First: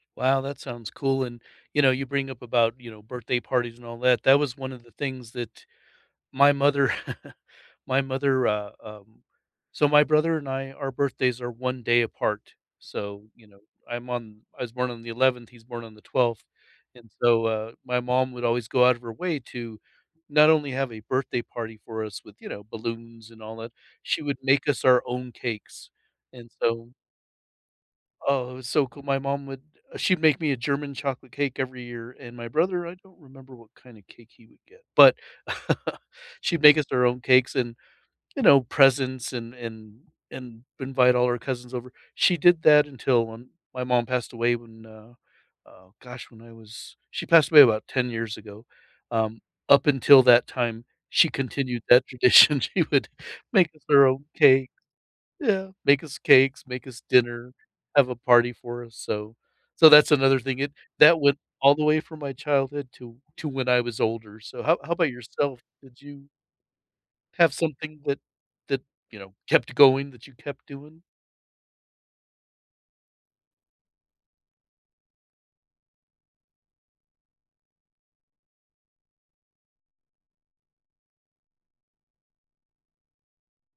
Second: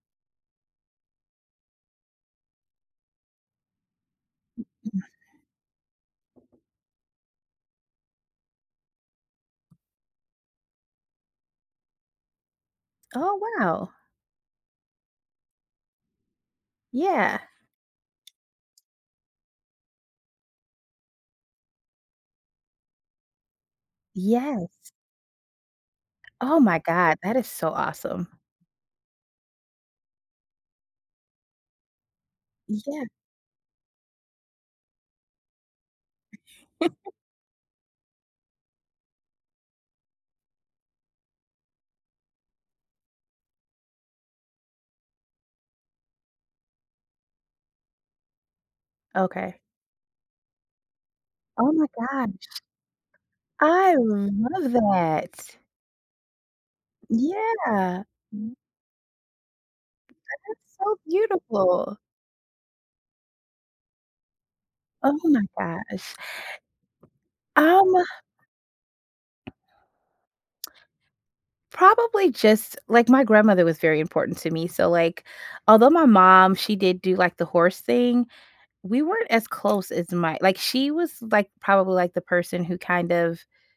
Wow, that sounds cool and you know, you bring up about, you know, birthday parties and all that, that was one of the Mm-mm. things that my mother my mother, uh, um so my brother and I, our birthdays are 1 day apart. So, Oh you know, wow. I'm on, I was born on the 11th, he's born on the 12th. And Yeah. so, uh, my mom would always go out of her way to not only have a birthday party for us with, you know, balloons and all that, she would make us Yes. our own cakes. And Oh my so God, that is so awesome. Oh, it was so cool. My mom would she'd make me a German chocolate cake every year, and my brother, I Yeah. don't remember what kinda cake he would get, but she'd make us our own cakes and, you know, presents and and and invite all our cousins over. She did that until when my mom passed away when, uh, oh gosh, when I was she passed away about 10 years ago. Um, Okay. up until that time, she Oh continued my that gosh. tradition. She would make us I our own cake love that. Yeah, make us cakes, make us dinner, Yeah. have a party for us, so so that's another thing, it That's so that went all the beautiful. way from my childhood to to when I was older. So how how 'bout Oh my yourself? Did gosh. you have Um something that that, you know, kept going that you kept doing? Probably just like my grandmother was very important to me. So like, although my mom, she did do like the horse thing, we weren't as close as my like she was, like, probably like the person who kind of